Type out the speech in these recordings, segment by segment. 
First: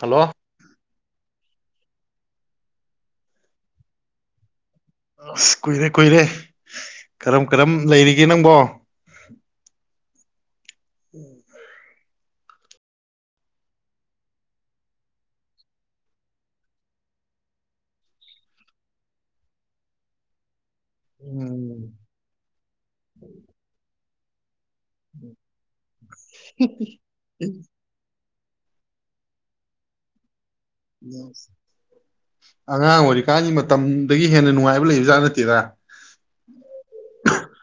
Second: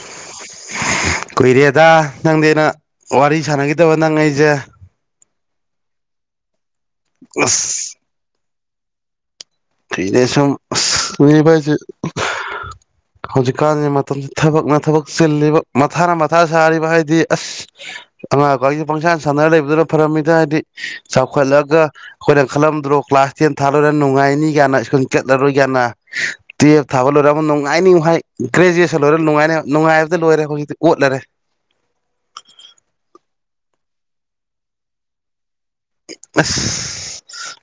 Hello ꯀꯨꯏꯔꯦꯗ ꯅꯪꯗꯦꯅ ꯋꯥꯔꯤ ꯁꯥꯟꯅꯈꯤꯗꯕ ꯅꯪ ꯑꯩꯁꯦ ꯑꯁ ꯀꯨꯏꯔꯦ ꯀꯨꯏꯔꯦ ꯀꯔꯝ ꯀꯔꯝ ꯑꯁ ꯂꯩꯔꯤꯒꯦ ꯅꯪꯕꯣ [inaudible] ꯑꯩꯗꯁꯝ ꯃꯤꯅꯤꯕꯥꯏꯦ ꯍꯧꯖꯤꯛꯀꯥꯟꯒꯤ ꯃꯇꯝꯁꯤ ꯊꯕꯛꯅ ꯊꯕꯛ ꯆꯤꯜꯂꯤꯕ ꯃꯊꯥꯅ ꯃꯊꯥ ꯁꯥꯔꯤꯕ ꯍꯥꯏꯗꯤ ꯑꯁ ꯑꯉꯥꯡꯀꯔꯤꯒꯤ ꯄꯪꯁꯥꯟ ꯁꯥꯟꯅꯔ ꯂꯩꯕꯗꯨꯅ ꯐꯔꯝꯃꯤꯗ ꯍꯥꯏꯗꯤ ꯆꯥꯎꯈꯠꯂꯒ ꯎꯝ ꯑꯩꯈꯣꯏꯅ ꯈꯜꯂꯝꯗ꯭ꯔꯣ ꯀ꯭ꯂꯥꯁ ꯇꯦꯟ ꯊꯥꯂꯣꯏꯔ ꯅꯨꯡꯉꯥꯏ ꯌꯥ ꯁꯨꯝ ꯆꯠꯂꯔꯣꯏ ꯀꯅ ꯇꯦꯞ ꯊꯥꯕ ꯂꯣꯏꯔ ꯑꯃ ꯅꯨꯡꯉꯥꯏꯅꯤꯡ ꯍꯥꯏꯥꯏ ꯒ꯭ꯔꯦꯖꯨꯑꯁꯟꯣꯏꯔꯦ ꯅꯨꯡꯉꯥꯏꯅ ꯅꯨꯡꯥꯏꯕ ꯂꯣꯏꯔꯦ ꯍꯧꯖꯤꯛ ꯑꯉꯥꯡ ꯑꯣꯏꯔꯤ ꯀꯥ ꯃꯇꯝꯗꯒꯤ ꯍꯦꯟꯅ ꯅꯨꯡꯉꯥꯏꯕ ꯂꯩꯕꯖꯥꯠ ꯅꯠꯇꯦꯗ ꯑꯁ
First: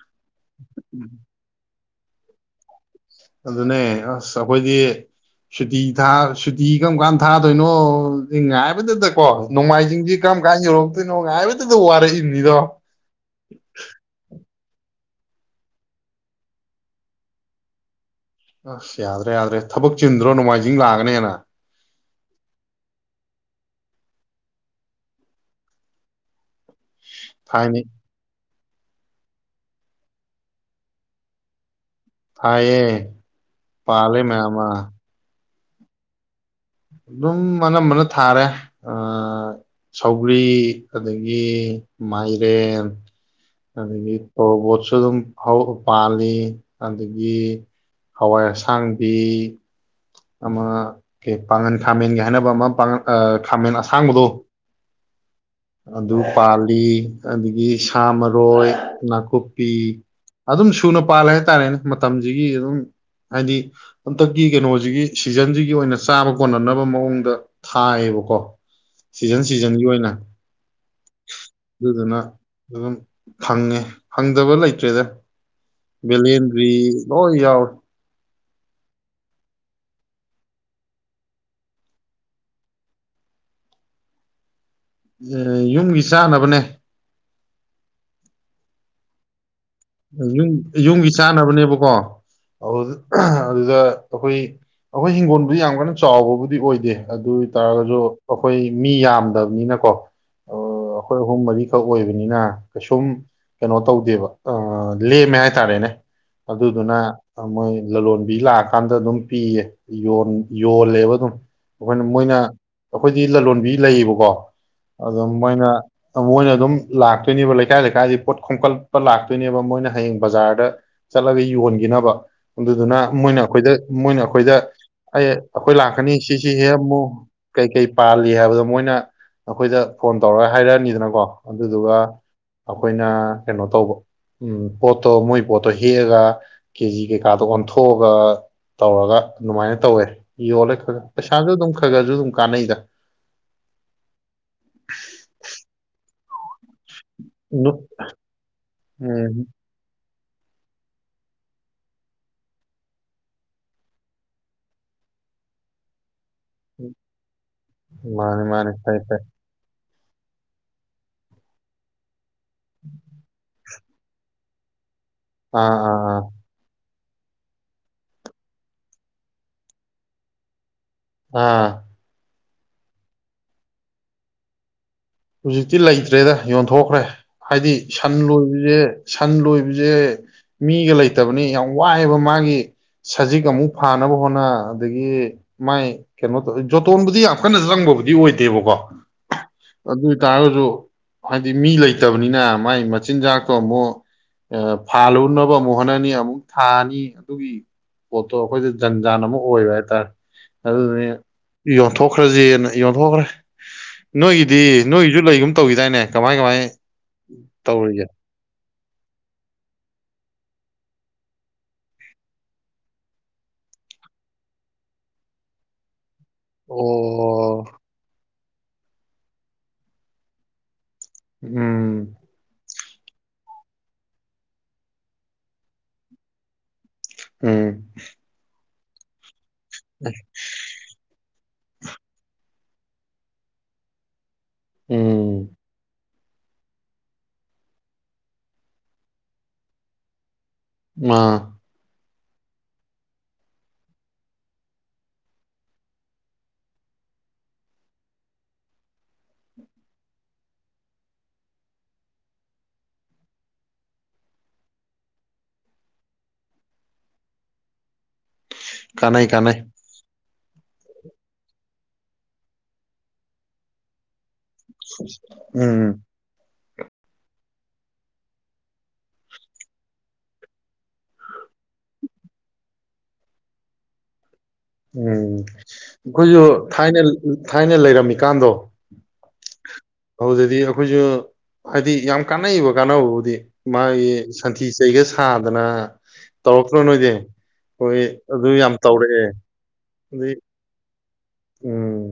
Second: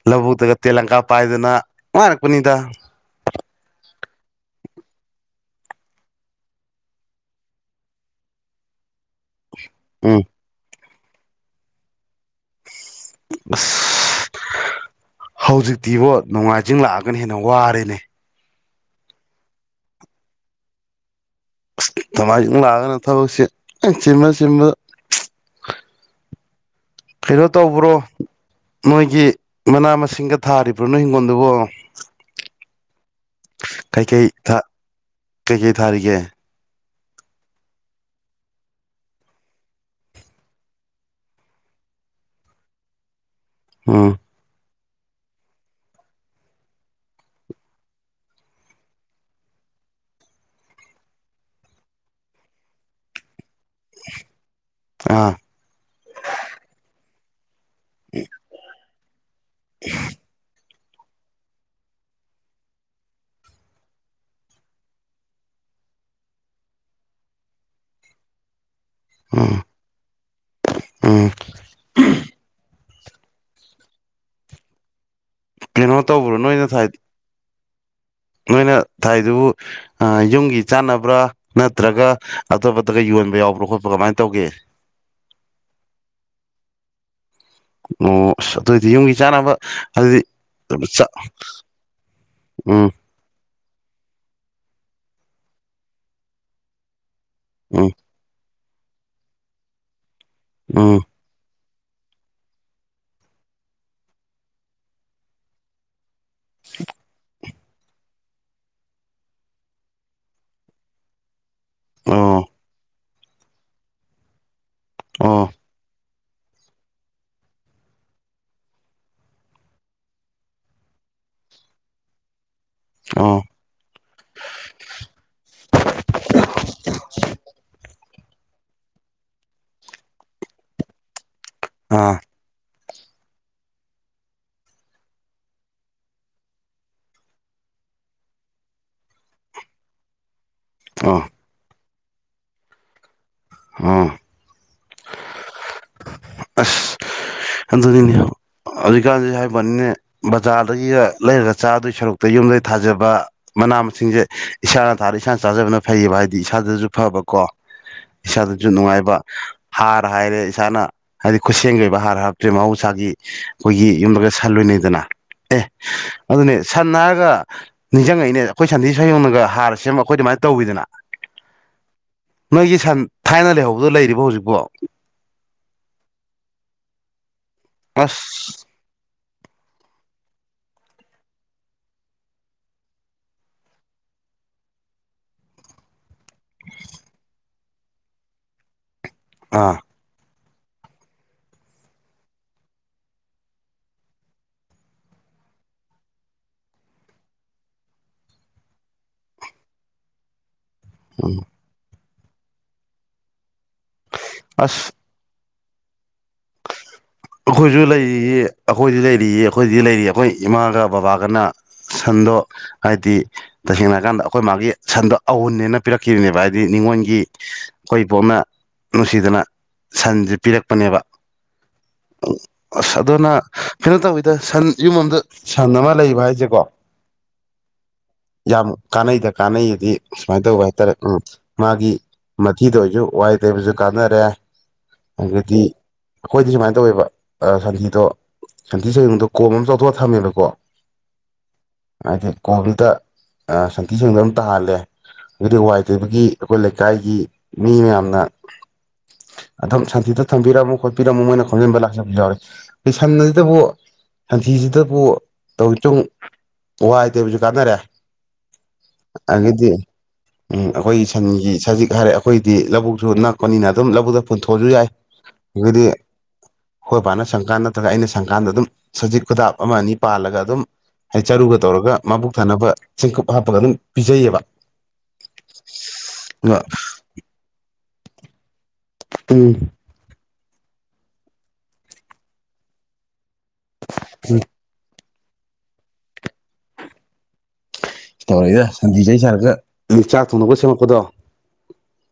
ꯂꯧꯕꯨꯛꯇꯒ ꯇꯦꯂꯪꯀꯥ ꯄꯥꯏꯗꯨꯅ ꯋꯥ ꯄꯨꯅꯤꯗ ꯑꯗꯨꯅꯦ ꯑꯁ ꯑꯩꯈꯣꯏꯗꯤ ꯁꯨꯇꯤ ꯁꯨꯇꯤ ꯀꯔꯝ ꯀꯥꯟꯗ ꯊꯥꯗꯣꯏꯅꯣ ꯉꯥꯏꯕꯗꯗꯀꯣ ꯎꯝ ꯅꯣꯡꯃꯥꯏꯖꯤꯡꯁꯤ ꯀꯔꯝ ꯀꯥꯟꯒꯤꯔꯣ ꯑꯗꯨ ꯅꯅꯨꯡ ꯉꯥꯏꯕꯗꯗ ꯋꯥꯔꯛꯏꯅꯤꯗꯣ [unintelligible] ꯍꯧꯖꯤꯛꯇꯤꯕꯣ ꯅꯨꯡꯉꯥꯏꯖꯤꯡ ꯂꯥꯛꯑꯒꯅ ꯍꯦꯟꯅ ꯋꯥꯔꯦꯅꯦ ꯑꯁ ꯌꯥꯗ꯭ꯔꯦ ꯌꯥꯗ꯭ꯔꯦ ꯊꯕꯛ ꯆꯤꯟꯗ꯭ꯔꯣ ꯅꯣꯡꯃꯥꯏꯖꯤꯡ ꯂꯥꯛꯑꯒꯅꯦꯅ ꯊꯃꯥꯏ ꯂꯥꯛꯒꯅꯦ ꯊꯕꯛꯁꯦ ꯁꯤꯃ ꯆꯕ ꯀꯩꯅꯣ ꯊꯥꯏꯅꯤ ꯇꯧꯕ꯭ꯔꯣ ꯅꯣꯏꯒꯤ ꯃꯅꯥ ꯃꯁꯤꯡꯒ ꯊꯥꯔꯤꯕ꯭ꯔꯣ ꯅꯣꯏ ꯍꯤꯡꯒꯣꯜꯗꯨꯕꯣ ꯊꯌꯦꯌꯦ ꯄꯂꯦ ꯀꯩꯀꯩ ꯊꯥ ꯃꯃꯥ ꯀꯩꯀꯩ ꯊꯥꯔꯤꯒꯦ ꯑꯗꯨꯝ ꯑꯅꯝꯕꯅ ꯊꯥꯔꯦ ꯁꯧꯒ꯭ꯔꯤ ꯑꯗꯒꯤ ꯃꯥꯏꯔꯦꯟ ꯑ ꯃꯤ ꯎꯝ ꯇ ꯁꯨ ꯑꯗꯨꯝ ꯄꯥꯜꯂꯤ ꯑꯗꯒꯤ ꯍꯋꯥꯏ ꯑꯁꯥꯡꯕꯤ ꯑꯃ ꯄꯥꯡꯉꯟ ꯈꯥꯃꯦꯟꯒꯤ ꯍꯥꯏꯅꯕ ꯑꯃ ꯄꯥꯡꯜ ꯈꯥꯃꯦꯟ ꯑꯁꯥꯡꯕꯗꯣ ꯑꯥ ꯑꯗꯨ ꯄꯥꯜꯂꯤ ꯑꯗꯨꯗꯒꯤ ꯃꯔꯣꯏ ꯅꯥꯈꯨꯞ ꯑꯗꯨꯝ ꯊꯨꯅ ꯄꯥꯜꯂꯦ ꯍꯥꯏꯇꯥꯔꯦꯅꯦ ꯃꯇꯝꯁꯤꯒꯤ ꯑꯗꯨꯝ ꯍꯥꯏꯗꯤ ꯍꯟꯇꯛꯀꯤ ꯀꯩꯅꯣꯁꯤꯒꯤ ꯁꯤꯖꯟꯁꯤꯒꯤ ꯑꯣꯏꯅ ꯆꯥꯕ ꯀꯣꯟꯅꯅꯕ ꯃꯑꯣꯡꯗ ꯊꯥꯏꯌꯦꯕꯀꯣ ꯁꯤꯖꯟ ꯎꯝ ꯁꯤꯖꯟꯒꯤ ꯑꯣꯏꯅ ꯎꯝ ꯑꯗꯨ ꯑꯗꯨꯅ ꯑꯗꯨꯝ ꯈꯪꯉꯦ ꯈꯪꯗꯕ ꯂꯩꯇ꯭ꯔꯦꯗ ꯀꯩꯅꯣ ꯇꯧꯕ꯭ꯔꯣ ꯅꯣꯏꯅ ꯕꯂꯗ꯭ꯔꯤ ꯊꯥꯏ ꯅ ꯌꯥꯎ ꯅꯣꯏꯅ ꯊꯥꯏꯗꯨꯕꯨ ꯌꯨꯝꯒꯤ ꯆꯥꯟꯅꯕ꯭ꯔꯥ ꯅꯠꯇ꯭ꯔꯒ ꯑꯇꯣꯞꯄꯇꯒ ꯌꯣꯟꯕ ꯌꯥꯎꯕ꯭ꯔꯥ ꯈꯣꯠꯄ ꯀꯃꯥꯏꯅ ꯇꯧꯒꯦ ꯌꯨꯝꯒꯤ ꯆꯥꯅꯕꯅꯦ ꯎ ꯑꯗꯨꯑꯣ ꯑꯣꯏꯗꯤ ꯌꯨꯝꯒꯤ ꯆꯥꯅꯕ ꯌꯨꯝ ꯑꯗꯨꯗꯤ ꯆꯥ ꯌꯨꯝꯒꯤ ꯆꯥꯅꯕꯅꯦꯕꯀꯣ ꯑꯗꯨ ꯎꯝ ꯑꯗꯨꯗ ꯑꯩꯈꯣꯏ ꯑꯩꯈꯣꯏ ꯍꯤꯡꯒꯣꯜꯕꯨꯗꯤ ꯌꯥꯝ ꯀꯟꯅ ꯆꯥꯎꯕꯕꯨꯗꯤ ꯑꯣꯏꯗꯦ ꯑꯗꯨ ꯑꯣꯏ ꯎꯝ ꯇꯔꯒꯁꯨ ꯑꯩꯈꯣꯏ ꯃꯤ ꯌꯥꯝꯗꯕꯅꯤꯅꯀꯣ ꯑꯣ ꯎꯝ ꯑꯩꯈꯣꯏ ꯑꯍꯨꯝ ꯃꯔꯤꯛ ꯈꯛ ꯑꯣꯏꯕꯅꯤꯅ ꯀꯩꯁꯨꯝ ꯀꯩꯅꯣ ꯇꯧꯗꯦꯕ ꯂꯦꯝꯃꯦ ꯍꯥꯏꯇꯥꯔꯦꯅꯦ ꯑꯗꯨꯗꯨꯅ ꯃꯣꯏ ꯂꯂꯣꯟꯕꯤ ꯂꯥꯛꯑꯀꯥꯟꯗ ꯑꯗꯨꯝ ꯄꯤꯌꯦ ꯌꯣꯜꯂꯦꯕ ꯑꯗꯨꯝ ꯑꯩꯈꯣꯏꯅ ꯃꯣꯏꯅ ꯑꯣ ꯑꯩꯈꯣꯏꯗꯤ ꯂꯂꯣꯟꯕꯤ ꯂꯩꯌꯦꯕꯀꯣ ꯑꯗꯨꯝ ꯑꯣ ꯃꯣꯏꯅ ꯃꯣꯏꯅ ꯑꯗꯨꯝ ꯂꯥꯛꯇꯣꯏꯅꯦꯕ ꯂꯩꯀꯥꯏ ꯂꯩꯀꯥꯏꯗꯤ ꯄꯣꯠ ꯈꯣꯝꯀꯠꯄ ꯂꯥꯛ ꯑꯗꯨꯣꯏꯅꯦꯕ ꯃꯣꯏꯅ ꯍꯌꯦꯡ ꯕꯖꯥꯔꯗ ꯆꯠꯂꯒ ꯌꯣꯟꯈꯤꯅꯕ ꯑꯗꯨꯗꯨꯅ ꯑꯣ ꯃꯣꯏꯅ ꯑꯩꯈꯣꯏꯗ ꯃꯣꯏꯅ ꯑꯩꯈꯣꯏꯗ ꯑꯩ ꯑꯩꯈꯣꯏ ꯂꯥꯛꯀꯅꯤ ꯁꯤꯁꯤ ꯍꯦ ꯑꯃꯨꯛ ꯀꯩꯀꯩ ꯄꯥꯜꯂꯤ ꯍꯥꯏꯕꯗꯣ ꯃꯣꯏꯅ ꯅꯈꯣꯏꯗ ꯐꯣꯟ ꯇꯧꯔꯒ ꯍꯥꯏꯔꯛꯑꯅꯤꯗꯅꯀꯣ ꯑꯗꯨꯗꯨꯒ ꯑꯥ ꯑꯩꯈꯣꯏꯅ ꯀꯩꯅꯣ ꯇꯧꯕ ꯎꯝ ꯄꯣꯠꯇꯣ ꯃꯣꯏ ꯄꯣꯠꯇꯣ ꯍꯦꯛꯑꯒ ꯀꯦꯖꯤ ꯀꯩꯀꯥꯗꯣ ꯑꯣꯟꯊꯣꯛꯑꯒ ꯇꯧꯔꯒ ꯑꯗꯨꯃꯥꯏꯅ ꯇꯧꯋꯦ ꯌꯂ ꯁꯖ ꯑꯣ ꯈꯔ ꯈꯔꯁꯨ ꯑꯗꯨꯝ ꯀꯥꯟꯅꯩꯗ ꯍꯥꯥ ꯑꯗꯨꯗꯤꯅꯦ ꯍꯧꯖꯤꯛꯀꯥꯟꯗꯤ ꯎꯝ ꯍꯥꯏꯕꯅꯤꯅꯦ ꯕꯖꯥꯔꯗꯒꯤꯒ ꯂꯩꯔꯒ ꯆꯥꯗꯒꯤ ꯁꯔꯨꯛꯇ ꯌꯨꯝꯗꯩ ꯊꯥꯖꯕ ꯃꯅꯥ ꯃꯁꯤꯡꯁꯦ ꯏꯁꯥꯅ ꯊꯥꯔ ꯏꯁꯥꯅ ꯆꯥꯖꯕꯅ ꯐꯩꯌꯦꯕ ꯍꯥꯏꯗꯤ ꯏꯁꯥꯗꯁꯨ ꯐꯕꯀꯣ ꯃꯥꯅꯤ ꯏꯁꯥꯗꯁꯨ ꯃꯥꯅꯤ ꯐꯩ ꯅꯨꯡꯉꯥꯏꯕ ꯐꯩ ꯍꯥꯔ ꯍꯥꯏꯔꯦ ꯏꯁꯥꯅ ꯍꯥꯏꯗꯤ ꯈꯨꯠꯁꯦꯝꯒꯤ ꯑꯣꯏꯕ ꯍꯥꯔ ꯍꯥ ꯄ꯭ꯔꯦ ꯃꯍꯥꯎꯁꯥꯒꯤ ꯑꯩꯈꯣꯏꯒꯤ ꯌꯨꯝꯗꯒ ꯁꯜꯂꯣꯏꯅꯦꯩꯗꯅ ꯑꯦ ꯑꯥ ꯑꯥ ꯑꯥ ꯑꯗꯨꯅꯦ ꯁꯅ ꯅꯤꯡꯁꯤꯡꯉꯛꯏꯅꯦ ꯑꯩꯈꯣꯏ ꯁꯟꯊꯤ ꯁꯌꯣꯅꯒ ꯍꯥꯔ ꯁꯦꯝꯕ ꯑꯩꯈꯣꯏ ꯑꯗꯨꯃꯥꯏꯅ ꯇꯧꯋꯤꯗꯅ ꯑꯥ ꯅꯣꯏꯒꯤꯁꯟ ꯊꯥꯏꯅ ꯂꯩꯍꯧꯕꯗꯣ ꯂꯩꯔꯤꯕꯣ ꯍꯧꯖꯤꯛꯄꯣ ꯍꯧꯖꯤꯛꯇꯤ ꯂꯩꯇ꯭ꯔꯦꯗ ꯌꯣꯟꯊꯣꯛꯈ꯭ꯔꯦ ꯍꯥꯏꯗꯤ ꯁꯟ ꯑꯁ ꯂꯣꯏꯕꯁꯦ ꯁꯟ ꯂꯣꯏꯕꯁꯦ ꯃꯤꯒ ꯂꯩꯇꯕꯅꯤ ꯌꯥꯝ ꯋꯥꯏ ꯑꯕ ꯃꯥꯒꯤ ꯁꯖꯤꯛ ꯑꯃꯨꯛ ꯐꯥꯟꯅꯕ ꯍꯣꯠꯅ ꯑꯗꯒꯤ ꯃꯥꯏ ꯀꯩꯅꯣꯇꯧ ꯖꯣꯇꯣꯟ ꯕꯨꯗꯤ ꯌꯥꯝ ꯀꯟꯅ ꯁꯨ ꯆꯪꯕꯕꯨꯗꯤ ꯑꯣꯏꯗꯦꯕꯀꯣ ꯑꯥ ꯑꯗꯨ ꯑꯣꯏ ꯇꯔꯒꯁꯨ ꯍꯥꯏꯗꯤ ꯃꯤ ꯂꯩꯇꯕꯅꯤꯅ ꯃꯥꯏ ꯃꯆꯤꯟꯖꯥꯛꯇꯣ ꯑꯃꯨꯛ ꯐꯥꯜꯂꯨꯅꯕ ꯑꯃꯨꯛ ꯍꯣꯠꯅꯅꯤ ꯑꯃꯨꯛ ꯊꯥꯅꯤ ꯑꯗꯨꯒꯤ ꯄꯣꯠꯇꯣ ꯑꯩꯈꯣꯏꯗ ꯖꯟ ꯖꯥꯟ ꯑꯃ ꯑꯣꯏꯕ ꯍꯥꯏꯇꯥꯔꯦ ꯑꯗꯨ ꯗꯨꯗꯨꯅ ꯎꯝ ꯌꯣꯟ ꯊꯣꯛꯈ꯭ꯔꯁꯦꯅ ꯌꯣꯟꯊꯣꯛꯈ꯭ꯔꯦ ꯗꯤ ꯑꯁ ꯅꯣꯏꯁꯨ ꯂꯩꯒꯨꯝ ꯇꯧꯈꯤ ꯗꯥꯏꯅꯦ ꯀꯃꯥꯏ ꯀꯃꯥꯏ ꯑꯩꯈꯣꯏꯁꯨ ꯇꯧꯔꯤꯒꯦ ꯂꯩꯔꯤꯌꯦ ꯑꯩꯈꯣꯏꯁꯨ ꯂꯩꯔꯤꯌꯦ ꯑꯩꯈꯣꯏꯗꯤ ꯂꯩꯔꯤꯌꯦ ꯑꯩꯈꯣꯏ ꯏꯃꯥꯒ ꯕꯕꯥꯒꯅ ꯁꯟꯗꯣ ꯍꯥꯏꯗꯤ ꯇꯁꯦꯡꯅ ꯍꯥꯏꯀꯥꯟꯗ ꯑꯩꯈꯣꯏ ꯃꯥꯒꯤ ꯁꯟꯗꯣ ꯑꯎꯟꯅꯦꯅ ꯄꯤꯔꯛ ꯈꯤꯕꯅꯦꯕꯥ ꯍꯥꯏꯗꯤ ꯅꯤꯡꯉꯣꯟꯒꯤ ꯑꯣ ꯑꯩꯈꯣꯏ ꯏꯕꯣꯛꯅꯥ ꯅꯨꯡꯁꯤꯗꯅ ꯁꯟꯁꯦ ꯄꯤꯔꯛꯄꯅꯦꯕ ꯎꯝ ꯎ ꯑꯁ ꯑꯗꯨꯅ ꯀꯩꯅꯣ ꯇꯧꯏꯗ ꯁꯟ ꯌꯨꯝ ꯑꯃꯗ ꯁꯟ ꯑꯃ ꯂꯩꯕ ꯍꯥꯏꯁꯦꯀꯣ ꯎꯝ ꯀ ꯀꯅꯩꯗ ꯀꯥꯟꯅꯩꯑꯗꯤ ꯁꯨꯃꯥꯏꯅ ꯇꯧꯕ ꯍꯥꯏꯇꯥꯔꯦ ꯎ ꯃꯥꯒꯤ ꯃꯊꯤꯗ ꯑꯣꯏꯁꯨ ꯋꯥꯏ ꯇꯕꯁꯨ ꯀꯥꯟꯅꯔꯦ ꯎꯝ ꯑꯗꯥꯒꯤ ꯑꯩꯈꯣꯏꯗꯤ ꯁꯨꯥꯏ ꯇꯧꯏꯕꯥ ꯁꯟꯊꯤꯗꯣ ꯁꯟꯊꯤ ꯁꯌꯨꯡꯗꯣ ꯀꯣꯝ ꯑꯃ ꯆꯥꯎꯊꯣꯛꯑꯒ ꯊꯝꯃꯦꯕꯀꯣ ꯑ ꯍꯥꯏꯗꯤ ꯀꯣꯕꯤꯗ ꯁꯟꯊꯤ ꯁꯦꯡꯗ ꯑꯗꯨꯝ ꯇꯥꯍꯜꯂꯦ ꯑꯗꯨꯗꯤ ꯋꯥꯏ ꯇꯣꯏꯕꯒꯤ ꯑꯩꯈꯣꯏ ꯂꯩꯀꯥꯏꯒꯤ ꯃꯤ ꯃꯌꯥꯝꯅ ꯑꯗꯨꯝ ꯁꯟꯊꯤꯗ ꯊꯝꯕꯤꯔꯝꯃꯣ ꯈꯣꯠꯄꯤꯔꯝꯃꯣ ꯃꯣꯏꯅ ꯈꯣꯝꯖꯤꯟꯕ ꯂꯥꯛꯆꯕ ꯌꯥꯎꯔ ꯁꯟ ꯑꯁꯤꯗꯕꯨ ꯁꯟꯊꯤꯁꯤꯗꯕꯨ ꯇꯧꯛꯇꯨꯡ ꯋꯥꯏꯇꯦꯕꯁꯨ ꯀꯥꯟꯅꯔꯦ ꯀꯅꯥꯏ ꯀꯅꯥꯏ ꯑꯗꯒꯤꯗꯤ ꯎꯝ ꯑꯩꯈꯣꯏꯒꯤ ꯁꯟꯒꯤ ꯁꯖꯤꯛ ꯍꯥꯏꯔꯦ ꯑꯩꯈꯣꯏꯗꯤ ꯂꯧꯕꯨꯛꯁꯨ ꯅꯛꯄꯅꯤꯅ ꯑꯗꯨꯝ ꯂꯧꯕꯨꯛꯇ ꯄꯨꯟꯊꯣꯛꯑꯁꯨ ꯌꯥꯏ ꯑꯗꯒꯤ ꯎꯝ ꯍꯣꯏ ꯕꯥꯅ ꯁꯪꯀꯥꯟꯗ ꯅꯠꯇ꯭ꯔꯒ ꯑꯩꯅ ꯁꯪꯀꯥꯟꯗ ꯑꯗꯨꯝ ꯁꯖꯤꯛ ꯈꯨꯗꯥꯞ ꯑꯃ ꯑꯅꯤ ꯄꯥꯜꯂꯒ ꯑꯗꯨꯝ ꯍꯥꯏꯗꯤ ꯆꯔꯨꯒ ꯇꯧꯔꯒ ꯃꯕꯨꯛ ꯊꯥꯅꯕ ꯆꯦꯡꯀꯨꯞ ꯍꯥꯞꯄꯒ ꯑꯗꯨꯝ ꯄꯤꯖꯩꯌꯦꯕ ꯎꯝ ꯑꯩꯈꯣꯏꯁꯨ ꯑꯗꯨꯒ ꯊꯥꯏꯅ ꯊꯥꯏꯅ ꯂꯩꯔꯝꯃꯤ [unintelligible] ꯀꯥꯟꯗꯣ ꯎꯝ ꯑꯗꯨꯗꯗꯤ ꯑꯩꯈꯣꯏꯁꯨ ꯍꯥꯏꯗꯤ ꯌꯥꯝ ꯀꯥꯟꯅꯩꯕ ꯀꯥꯟꯅꯕꯕꯨꯗꯤ ꯃꯥꯒꯤ ꯁꯟꯊꯤ ꯆꯩꯒ ꯁ ꯊꯥꯗꯅ ꯇꯧꯔꯛꯇ꯭ꯔꯣ ꯅꯣꯏꯗꯤ꯫ ꯍꯣꯏ ꯑꯗꯨ ꯇꯧꯔꯛꯏꯗ ꯌꯥꯝ ꯁꯟꯗꯤ ꯆꯍꯤ ꯇꯧꯔꯛꯑꯦ ꯁꯥꯔꯒ ꯆꯥꯛ ꯑꯗꯩ ꯊꯣꯡꯅꯕ ꯁꯦꯝꯃꯛꯄꯗꯣ ꯎꯝ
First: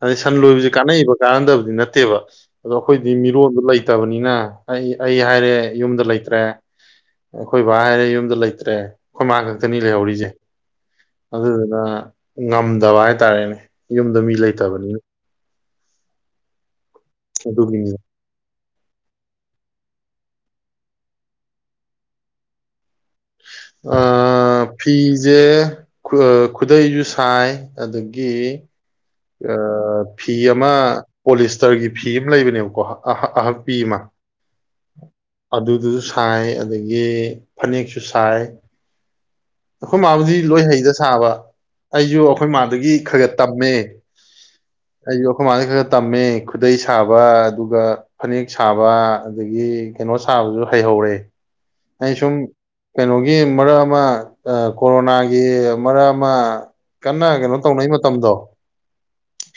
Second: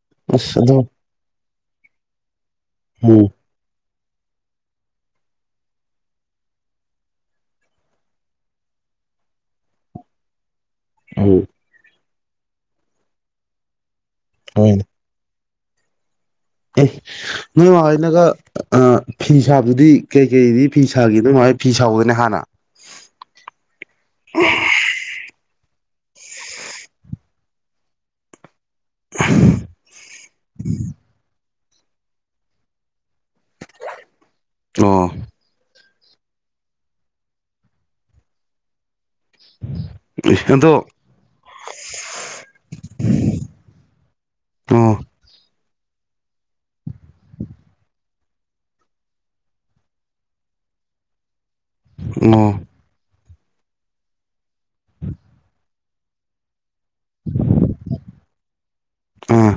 ꯑꯗꯩ ꯁꯟ ꯑꯁ ꯂꯣꯏꯕꯕꯁꯤ ꯑꯗꯣ ꯀꯥꯟꯅꯩꯕ ꯀꯥꯟꯅꯟꯗꯕꯗꯤ ꯅꯠꯇꯦꯕ ꯑꯗꯣ ꯑꯩꯈꯣꯏꯗꯤ ꯎꯝ ꯃꯤꯔꯣꯟꯜꯗꯣ ꯂꯩꯇ ꯂꯩꯇꯕꯅꯤꯅ ꯑꯩ ꯑꯩ ꯍꯥꯏꯔꯦ ꯌꯨꯝꯗ ꯂꯩꯇ꯭ꯔꯦ ꯑꯩꯈꯣꯏ ꯕꯥ ꯍꯥꯏꯔꯦ ꯌꯨꯝꯗ ꯂꯩꯇ꯭ꯔꯦ ꯑꯩꯈꯣꯏ ꯃꯥ ꯈꯛꯇꯅꯤ ꯂꯩꯍꯧꯔꯤꯁꯦ ꯎꯝ ꯑꯗꯨꯗ ꯑꯗꯨ ꯉꯝꯗꯕ ꯍꯥꯏꯇꯥꯔꯦꯅꯦ ꯌꯨꯝꯗ ꯃꯤ ꯍꯣꯏꯅꯦ ꯂꯩꯇꯕꯅꯤꯅ ꯑꯦ ꯃꯣꯏ ꯑꯗꯨꯒꯤꯅꯤꯗ ꯍꯅꯀ ꯑ ꯐꯤ ꯁꯥꯕꯗꯤ ꯀꯩ ꯀꯩꯗꯤ ꯐꯤ ꯁꯥꯈꯤ ꯑꯗꯨꯃꯥꯏ ꯐꯤ ꯁꯥꯥꯎꯕꯗꯅꯦ ꯍꯥꯟꯅ ꯑ ꯐꯤꯖꯦ ꯈꯨꯗꯩꯁꯨ ꯁꯥꯏ ꯑꯗꯒꯤ ꯐꯤ ꯑꯃ ꯄꯣꯂꯤꯁ ꯇꯔꯒꯤ ꯐꯤ ꯑꯃ ꯂꯩꯕꯅꯦꯕꯀꯣ ꯑꯍꯛꯄꯤ ꯑꯃ ꯑꯣ ꯑꯗꯨ ꯑꯗꯨ ꯑꯗꯨ ꯁꯥꯏ ꯑꯗꯒꯤ ꯐꯅꯦꯛꯁꯨ ꯁꯥꯏ ꯑꯩꯈꯣꯏ ꯃꯥꯕꯨꯗꯤ ꯂꯣꯏ ꯑꯗꯣ ꯍꯩꯗ ꯁꯥꯕ ꯑꯩꯁꯨ ꯑꯩꯈꯣꯏ ꯃꯥꯗꯨꯒꯤ ꯈꯔ ꯈꯔ ꯇꯝꯃꯦ ꯑꯣ ꯑꯩꯁꯨ ꯑꯩꯈꯣꯏ ꯃꯥꯗꯨ ꯈꯔ ꯈ ꯇꯝꯃꯦ ꯈꯨꯗꯩ ꯁꯥꯕ ꯑꯗꯨꯒ ꯐꯅꯦꯛ ꯁꯥꯕ ꯑꯗꯒꯤ ꯀꯩꯅꯣ ꯁꯥꯕꯁꯨ ꯍꯩꯍꯧꯔꯦ ꯑꯩ ꯁꯨꯝ ꯑꯣ ꯀꯩꯅꯂ ꯒꯤ ꯃꯔꯛ ꯑꯃ ꯀꯣꯔꯣꯅꯥꯒꯤ ꯃꯔꯛ ꯑꯃ ꯀꯟꯅ ꯀꯩꯅꯣ ꯇꯧꯅꯩ ꯃꯇꯝꯗꯣ ꯑꯥ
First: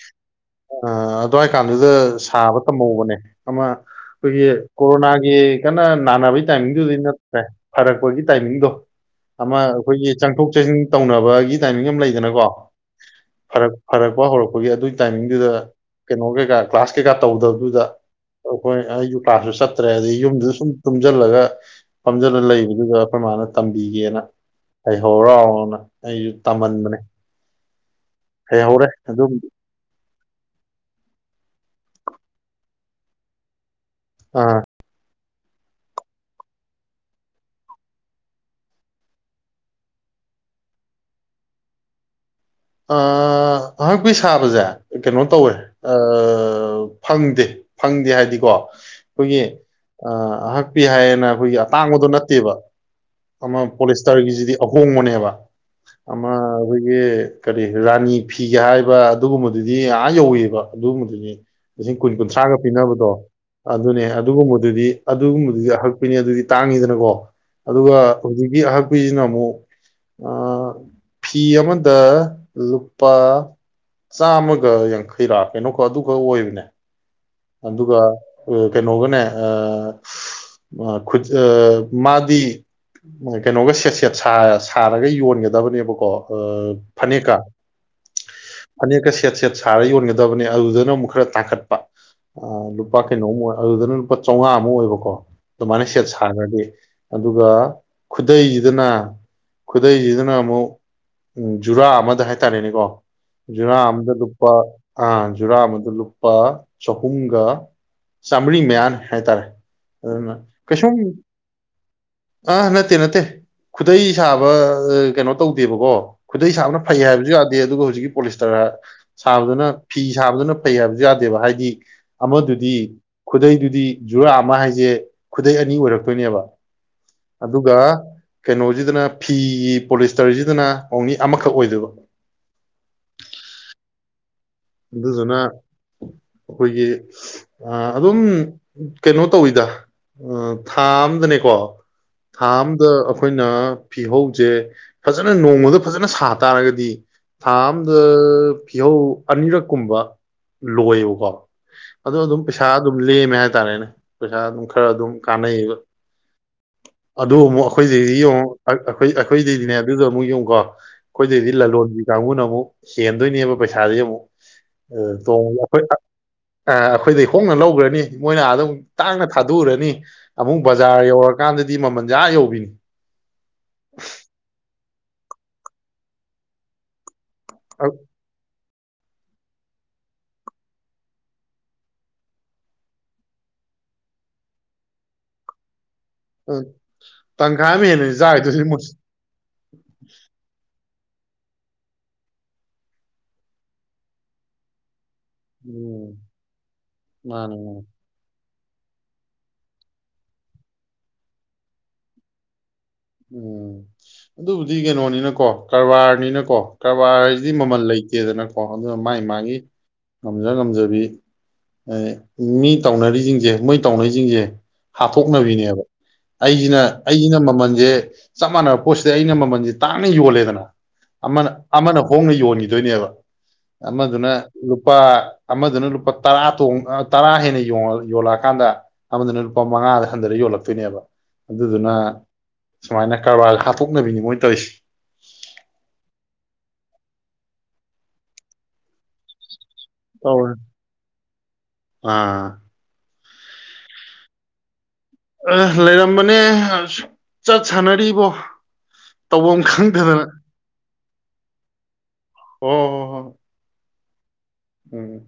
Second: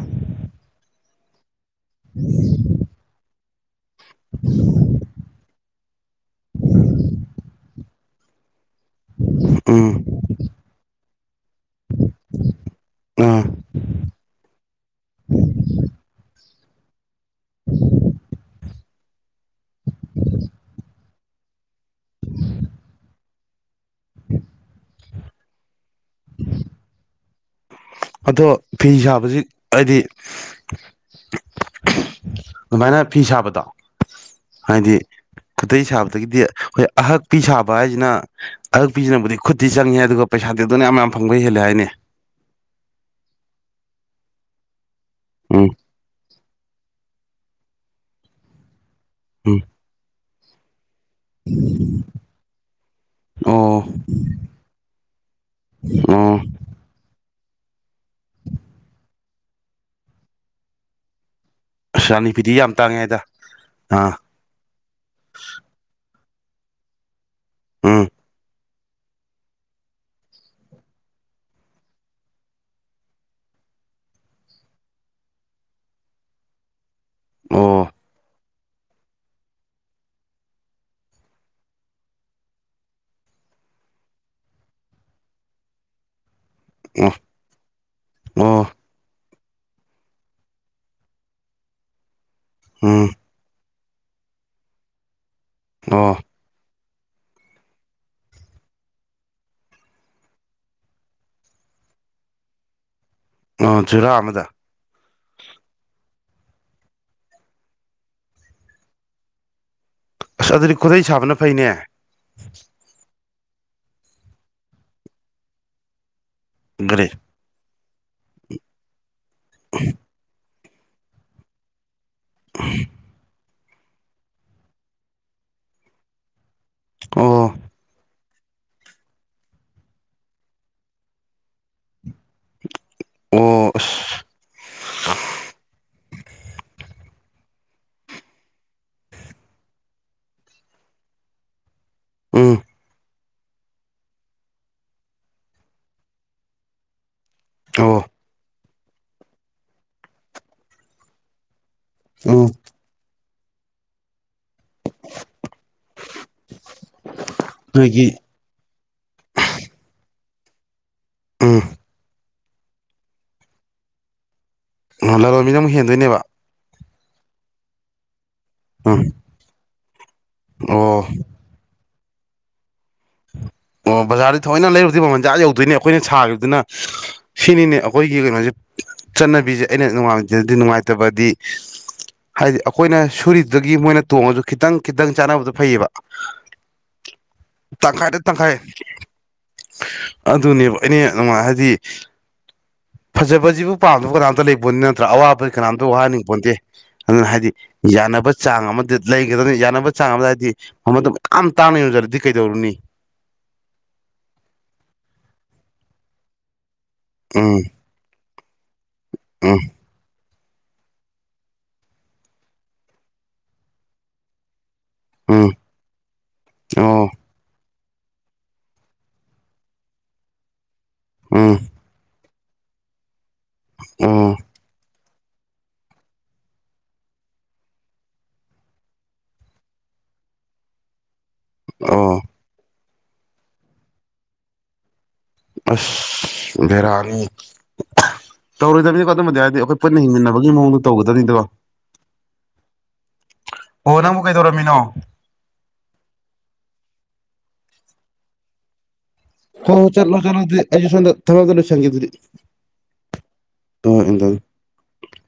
ꯑꯗꯨꯋꯥꯏ ꯀꯥꯟꯗꯨꯗ ꯁꯥꯕ ꯇꯝꯍꯧꯕꯅꯦ ꯑꯃ ꯑꯩꯈꯣꯏꯒꯤ ꯀꯣꯔꯣꯅꯥꯒꯤ ꯀꯟꯅ ꯅꯥꯕꯒꯤ ꯇꯥꯏꯃꯤꯡꯗꯨꯗꯤ ꯅꯠꯇ꯭ꯔꯦ ꯐꯔꯛꯄꯒꯤ ꯇꯥꯏꯃꯤꯡꯒꯣ ꯑꯃꯃ ꯑꯦ ꯎꯝ ꯆꯪꯊꯣꯛ ꯆꯪꯁꯤꯟ ꯇꯧꯅꯕꯒꯤ ꯇꯥꯏꯃꯤꯡ ꯑꯃ ꯂꯩꯗꯅꯀꯣ ꯑꯥ ꯐꯔꯛ ꯐꯔꯛꯄ ꯍꯧꯔꯛꯄꯒꯤ ꯑꯗꯨꯒꯤ ꯇꯥꯏꯃꯤꯡꯗꯨꯗ ꯀꯩꯅꯣ ꯦꯒ ꯀ꯭ꯂꯥꯁꯀꯤ ꯀꯞ ꯇꯧꯗꯕꯗꯨꯗ ꯍꯈꯣꯏ ꯑꯩ ꯌꯨꯀꯥꯁꯨ ꯆꯠꯇ꯭ꯔꯦ ꯑꯩ ꯌꯨꯝꯗꯨꯗꯁꯨ ꯁꯨꯝ ꯇꯨꯝꯁꯤꯜꯂꯒ ꯐꯝꯖꯜꯂ ꯂꯩꯕꯗꯨꯒ ꯑꯩꯈꯣꯏ ꯃꯥꯅ ꯇꯝꯕꯤꯒꯦꯅ ꯑꯩ ꯍꯧꯧꯔꯥꯎꯔꯥꯎꯅ ꯑꯩꯁꯨ ꯇꯝꯍꯟꯕꯅꯦ ꯑꯗꯣ ꯍꯩꯍꯧꯔꯦ ꯐꯤ ꯑꯗꯨꯝ ꯁꯥꯕꯁꯤ ꯍꯥꯏꯗꯤ ꯑꯗꯨꯃꯥꯏꯅ ꯐꯤ ꯁꯥꯕꯗꯣ ꯑꯥ ꯍꯥꯏꯗꯤ ꯈꯨꯠꯇ ꯁꯥꯕꯗꯒꯤꯗꯤ ꯑꯩꯈꯣꯏ ꯑꯍꯛꯄꯤ ꯁꯥꯕ ꯍꯥꯏꯁꯤꯅ ꯑꯍꯛꯄꯤꯁꯤꯅꯕꯨꯗꯤ ꯈꯨꯠꯇꯤ ꯆꯪꯉꯦ ꯑꯗꯨꯒ ꯄꯩꯁꯥ ꯇꯦꯡꯛꯇꯅ ꯌꯥꯝ ꯌꯥꯝ ꯐꯪꯕꯩ ꯍꯦꯜꯂꯦ ꯍꯥꯏꯅꯤ ꯑ ꯑꯩꯍꯣꯏꯕꯨ ꯁꯥꯥꯕꯖꯥ ꯀꯩꯅꯣ ꯇꯧꯋꯦ ꯎꯝ ꯐꯪꯗꯦ ꯐꯪꯗꯦ ꯍꯥꯏꯗꯤꯀꯣ ꯑꯩꯈꯣꯏꯒꯤ ꯎꯝ ꯑꯍ ꯄꯄꯤ ꯍꯥꯏꯌꯦꯅ ꯑꯩꯈꯣꯏꯒꯤ ꯑꯇꯥꯡꯕꯗꯣ ꯅꯠꯇꯦꯕ ꯑꯃ ꯑꯣ ꯄꯣꯂꯤꯁꯇꯔꯒꯤꯁꯤꯗꯤ ꯑꯍꯣꯡꯕꯅꯦꯕ ꯑꯃ ꯑꯣ ꯑꯩꯈꯣꯏꯒꯤ ꯀꯔꯤ ꯔꯥꯅꯤ ꯐꯤꯒꯦ ꯍꯥꯏꯕ ꯑꯗꯨꯒꯨꯝꯕꯗꯨꯗꯤ ꯉ ꯌꯧꯋꯕ ꯑꯗꯨꯒꯨꯝꯕꯗꯨꯅꯤ ꯂꯤꯁꯤꯡ ꯑꯁ ꯀꯨꯟ ꯔꯥꯅꯤ ꯀꯨꯟꯊ꯭ꯔꯥꯒ ꯐꯤꯗꯤ ꯌꯥꯝ ꯇꯥꯡꯉꯦ ꯄꯤꯅꯕꯗꯣ ꯍꯥꯏꯗ ꯑꯗꯨꯅꯦ ꯑꯥ ꯑꯗꯨꯒꯨꯝꯕꯗꯨꯗꯤ ꯑꯗꯨꯒꯨꯝꯕꯗꯨꯗꯤ ꯑꯩꯈꯣꯏꯅꯦ ꯑꯗꯨꯗꯤ ꯇꯥꯡꯉꯤꯗꯅꯀꯣ ꯑꯗꯨꯒ ꯎꯝ ꯍꯧꯖꯤꯛꯀꯤ ꯑꯍ ꯑꯩꯈꯏꯁꯤꯅ ꯑꯃꯨꯛ ꯐꯤ ꯑꯃꯗ ꯂꯨꯄꯥ ꯆꯥꯝꯃꯒ ꯌꯥꯡꯈꯩꯔꯥ ꯀꯩꯅꯣꯀꯣ ꯑꯗꯨꯒꯈꯛ ꯑꯣꯏꯕꯅꯦ ꯑꯣ ꯑꯗꯨꯒꯗꯨ ꯀꯩꯅꯣꯒꯅꯦ ꯃꯥꯗꯤ ꯀꯩꯅꯣꯒ ꯁꯦꯠ ꯁꯦꯠ ꯁꯥꯔꯒ ꯌꯣꯟꯒꯗꯕꯅꯦꯕꯀꯣ ꯑ ꯑꯣ ꯐꯅꯦꯀꯥ ꯑꯣ ꯐꯅꯦꯦꯛꯀ ꯁꯦꯠ ꯁꯦꯠ ꯁꯥꯔ ꯌꯣꯟꯒꯗꯕꯅꯤ ꯑꯗꯨꯗꯨꯅ ꯑꯃꯨꯛ ꯈꯔ ꯇꯥꯡꯈꯠꯄ ꯑ ꯂꯨꯄꯥ ꯎꯝ ꯀ ꯅꯣꯡꯃꯨ ꯑꯗꯨꯗꯅ ꯂꯨꯄꯥ ꯆꯥꯝꯃꯉꯥ ꯑꯃꯨꯛ ꯑꯣꯏꯕꯀꯣ ꯃꯅꯤꯁꯦ ꯑꯣ ꯁꯥꯟꯗꯤ ꯑꯗꯨꯒ ꯈꯨꯗꯩꯁꯤꯗꯅ ꯈꯨꯗꯩꯁꯤꯗꯅ ꯑꯃꯨꯛ ꯖꯨꯔꯥ ꯑꯃꯗ ꯍꯥꯏꯇꯥꯔꯦꯅꯦꯀꯣ ꯑꯣ ꯅꯥ ꯑꯗ ꯖꯨꯔꯥ ꯑꯃꯗ ꯇꯨꯞꯄꯥ ꯑ ꯖꯨꯔꯥ ꯃꯗꯨ ꯂꯨꯄꯥ ꯆꯍꯨꯝꯒ ꯆꯥꯃꯔꯤ ꯃꯌꯥꯅꯤ ꯍꯥꯏꯇꯥꯔꯦ ꯑꯗꯨꯅ ꯑꯁ ꯑꯗꯨꯗꯤ ꯀꯩꯁꯨꯝ ꯈꯨꯗꯩ ꯁꯥꯕꯅ ꯐꯩꯅꯦ ꯑꯥ ꯅꯠꯇꯦ ꯅꯠꯇꯦ ꯈꯨꯗꯩ ꯁꯥꯕ ꯀꯩꯅꯣ ꯇꯧꯗꯦꯕꯀꯣ ꯈꯨꯗꯩ ꯁꯥꯅ ꯐꯩ ꯒꯥꯔꯤ ꯍꯥꯏꯕꯁꯨ ꯌꯥꯗꯦ ꯑꯗꯨꯒꯖꯤ ꯍꯧꯛꯀꯤ ꯄꯣꯂꯤꯁꯇꯔꯥ ꯁꯥꯕꯗꯨꯅ ꯐꯤ ꯁꯥꯕꯗꯨꯅ ꯐꯩ ꯍꯥꯏꯕꯁꯨ ꯌꯥꯗꯦꯕ ꯍꯥꯏꯗꯤ ꯑꯃꯗꯨꯗꯤ ꯈꯨꯗꯩꯗꯨ ꯑꯗꯨꯗꯤ ꯖꯨꯔꯥ ꯑꯃ ꯍꯥꯏꯁꯦ ꯈꯨꯗꯩ ꯑꯅꯤ ꯑꯣꯏꯔꯛꯇꯣꯏꯅꯦꯕ ꯑꯣ ꯑꯗꯨꯒ ꯀꯩꯅꯣꯁꯤꯗꯅ ꯐꯤꯒꯤ ꯄꯣꯂꯤꯁꯇꯔꯁꯤꯗꯅ ꯑꯣꯧꯅꯤ ꯑꯃꯈꯛ ꯑꯣꯏꯗꯕ ꯑꯣ ꯑꯗꯨꯗꯨꯅ ꯑꯩꯈꯣꯏꯒꯤ ꯑꯗꯨꯝ ꯀꯩꯅꯣ ꯇꯧꯋꯤꯗ ꯊꯥ ꯑꯝꯗꯅꯦꯀꯣ ꯎꯝ ꯊꯝꯗ ꯑꯩꯈꯣꯏꯅ ꯐꯤꯍꯧꯁꯦ ꯐꯖꯅ ꯅꯣꯡꯃꯗ ꯐꯖꯅ ꯁꯥ ꯇꯥꯔꯒꯗꯤ ꯊꯗ ꯑꯣ ꯄꯤꯧ ꯑꯅꯤꯔꯛꯀꯨꯝꯕ ꯂꯣꯏꯕꯀꯣ ꯑꯗꯣ ꯑꯗꯨꯝ ꯎꯝ ꯄꯩꯁꯥ ꯑꯗꯨ ꯎꯝꯂ ꯃ ꯇꯅꯦꯅ ꯄꯩꯁꯥ ꯑꯗꯨꯝ ꯈꯔ ꯑꯗꯨꯝ ꯀꯥꯟꯅꯩꯌꯦꯕ ꯑꯗꯨ ꯑꯃꯨꯛ ꯑꯩꯈꯣꯏꯗꯩꯗꯤ ꯅꯣꯏꯒꯤ ꯌꯦꯡꯉꯨ ꯑꯩꯈꯣꯏꯗꯩꯗꯤꯅꯦ ꯑꯗꯨꯗ ꯑꯃꯨꯛ ꯌꯦꯡꯉ ꯀꯣ ꯑꯩꯈꯣꯏꯗꯗꯤ ꯎꯝ ꯂꯂꯣꯟꯕꯤ ꯀꯥꯡꯕꯨꯅ ꯑꯃꯨꯛ ꯆꯦꯟꯗꯣꯏꯅꯦꯕ ꯄꯩꯁꯥꯥꯁꯦ ꯑꯃꯨꯛ ꯅ ꯂꯔꯣꯏꯃꯤꯅ ꯇꯣꯡꯉ ꯑꯃꯨꯛ ꯑꯩꯈꯣꯏ ꯍꯦꯟꯗꯣꯏꯅꯦꯕ ꯑꯩꯈꯣꯏꯗꯩ ꯍꯣꯡꯅ ꯂꯧꯈ꯭ꯔꯅꯤ ꯃꯣꯏꯅ ꯑꯗꯨꯝ ꯎꯝ ꯇꯥꯡꯅ ꯊꯥꯗꯣꯛꯎꯔꯅꯤ ꯑꯃꯨꯛ ꯕꯖꯥꯔ ꯑꯣ ꯌꯧꯔꯀꯥꯟꯗꯗꯤ ꯃꯃꯜ ꯌꯥꯍ ꯌꯧꯕꯤꯅꯤ ꯑꯣ ꯖꯥ ꯊ ꯍꯅ ꯂꯩꯔ ꯑꯗꯨ ꯃꯃꯟꯖꯥꯛ ꯌꯧꯗꯣꯏꯅꯦ ꯑꯩꯈꯣꯏꯅ ꯁꯥꯈꯤꯕꯗꯨꯅ ꯁꯤꯅꯤꯅꯦ ꯑ, ꯑꯩꯈꯣꯏꯒꯤ ꯀꯩꯅꯣꯁꯦ ꯆꯠꯅꯕꯤꯁꯦ ꯑꯩꯅ ꯅꯨꯡꯉꯖꯗꯤ ꯅꯨꯡꯉꯥꯏꯇꯕꯗꯤ ꯍꯥꯏꯗꯤ ꯑꯩꯈꯣꯏꯅ ꯁꯨꯔꯤꯗꯨꯗꯒꯤ ꯃꯣꯏꯅ ꯇꯣꯡꯉꯁꯨ ꯈꯤꯇꯪ ꯈꯤꯇꯪ ꯆꯥꯟꯅꯕꯗꯣ ꯐꯩꯌꯦꯕ ꯎꯝ ꯇꯪꯈꯥꯏꯗ ꯇꯪꯈꯥꯏ ꯑꯗꯨꯅꯦꯕ ꯑꯩꯅ ꯅꯨꯡꯉꯥꯏ ꯍꯥꯏꯗꯤ ꯐꯖꯕꯁꯤꯕꯨ ꯄꯥꯝꯗꯕ ꯀꯅꯥꯝꯇ ꯂꯩꯄꯣꯠ ꯅꯥꯠ ꯅꯠꯇ꯭ꯔ ꯑꯋꯥꯕꯗꯤ ꯀꯅꯥꯝꯇ ꯎꯝ ꯋꯥꯍꯟꯅꯤꯡꯕ ꯄꯣꯟꯇꯦ ꯑꯗꯨꯅ ꯍꯥꯏꯗꯤ ꯃꯥꯅꯦ ꯃꯥꯅꯦ ꯌꯥꯟꯅꯕ ꯆꯥꯡ ꯑꯃꯗꯤ ꯂꯩꯒꯗꯕꯅꯤ ꯌꯥꯟꯅꯕ ꯆꯥꯡ ꯑꯃꯗ ꯍꯥꯏꯗꯤ ꯃꯃꯟꯗꯨ ꯌꯥꯝ ꯇꯥꯡꯅ ꯌꯣꯟꯖꯔꯗꯤ ꯀꯩ ꯗꯧꯔꯨꯅꯤ ꯎꯝ ꯑꯗꯨꯕꯨꯗꯤ ꯀꯩꯅꯣꯅꯤꯅꯀꯣ ꯀꯔꯕꯥꯔꯅꯤꯅꯀꯣ ꯀꯔꯕꯥꯔ ꯍꯥꯏꯁꯤꯗꯤ ꯎꯝ ꯃꯃꯜ ꯂꯩꯇꯦꯗꯅꯀꯣ ꯑꯗꯨꯅ ꯃꯥꯢꯒꯤ ꯃꯥꯢꯒꯤ ꯎꯝ ꯉꯝꯖ ꯉꯝꯖꯕꯤ ꯃꯤ ꯇꯧꯅꯔꯤꯁꯤꯡꯁꯦ ꯃꯣꯏ ꯇꯧꯅꯩꯁꯤꯡꯁꯦ ꯎꯝ ꯍꯥꯠꯇꯣꯛꯅꯕꯤꯅꯦꯕ ꯑꯩꯁꯤꯅ ꯑꯣ ꯑꯩꯁꯤꯅ ꯃꯃꯜ ꯌꯦ ꯆꯞ ꯃꯥꯟꯅꯕ ꯄꯣꯠꯁꯤꯗ ꯑꯩꯅ ꯃꯃꯜꯁꯦ ꯇꯥꯡꯅ ꯌꯣꯜꯂꯦꯗꯅ ꯑꯃꯅ ꯎꯝ ꯑꯃꯅ ꯍꯣꯡꯅ ꯌꯣꯜꯂꯤ ꯄꯤꯗꯣꯏꯅꯦꯕ ꯎꯝ ꯑꯃꯗꯨꯅ ꯂꯨꯄꯥ ꯑꯃꯗꯨꯅ ꯂꯨꯄꯥ ꯇꯔꯥ ꯇꯔꯥ ꯍꯦꯟꯅ ꯌꯣꯜꯂꯛꯑꯀꯥꯟꯗ ꯑꯃꯗꯨꯅ ꯂꯨꯄꯥ ꯃꯉꯥꯗ ꯍꯟꯊꯔ ꯌꯣꯜꯂꯛꯇꯣꯏꯅꯦꯕ ꯑꯣ ꯑꯗꯨꯗꯨꯅ ꯁꯨꯃꯥꯏꯅ ꯀꯔꯕꯥꯔ ꯍꯥꯠꯇꯣꯛꯅꯅꯕꯅꯤ ꯃꯣꯏꯅ ꯇꯧꯔꯤꯁꯦ ꯑꯁ ꯕꯦꯔꯥꯅꯤ ꯇꯧꯔꯣꯏꯗꯕꯅꯤꯀꯣ ꯑꯗꯨꯝꯕꯗꯤ ꯍꯥꯏꯔꯗꯤ ꯑꯩꯈꯣꯏ ꯄꯨꯟꯅ ꯍꯤꯡꯃꯤꯟꯅꯕꯒꯤ ꯇꯧꯔꯦ ꯃꯑꯣꯡꯗ ꯇꯧꯒꯗꯕꯅꯤꯗꯕ ꯑꯥ ꯑꯣ ꯅꯪꯕꯨ ꯀꯩꯗꯧꯔꯝꯃꯤꯅꯣ ꯑ ꯂꯩꯔꯝꯕꯅꯦ ꯆꯠ ꯁꯥꯟꯅꯔꯤꯕꯣ ꯇꯧꯐꯝ ꯍꯣ ꯍꯣ ꯆꯠꯂꯣ ꯈꯪꯗꯗꯅ ꯆꯠꯂꯣ ꯑꯩꯁꯨꯗ ꯊꯥꯕꯛ ꯑꯃꯥꯇ ꯂꯣꯢꯁꯟꯒꯦ ꯍꯣ ꯍꯣ ꯍꯣ ꯁꯣꯝꯗ [inaudible] ꯎꯝ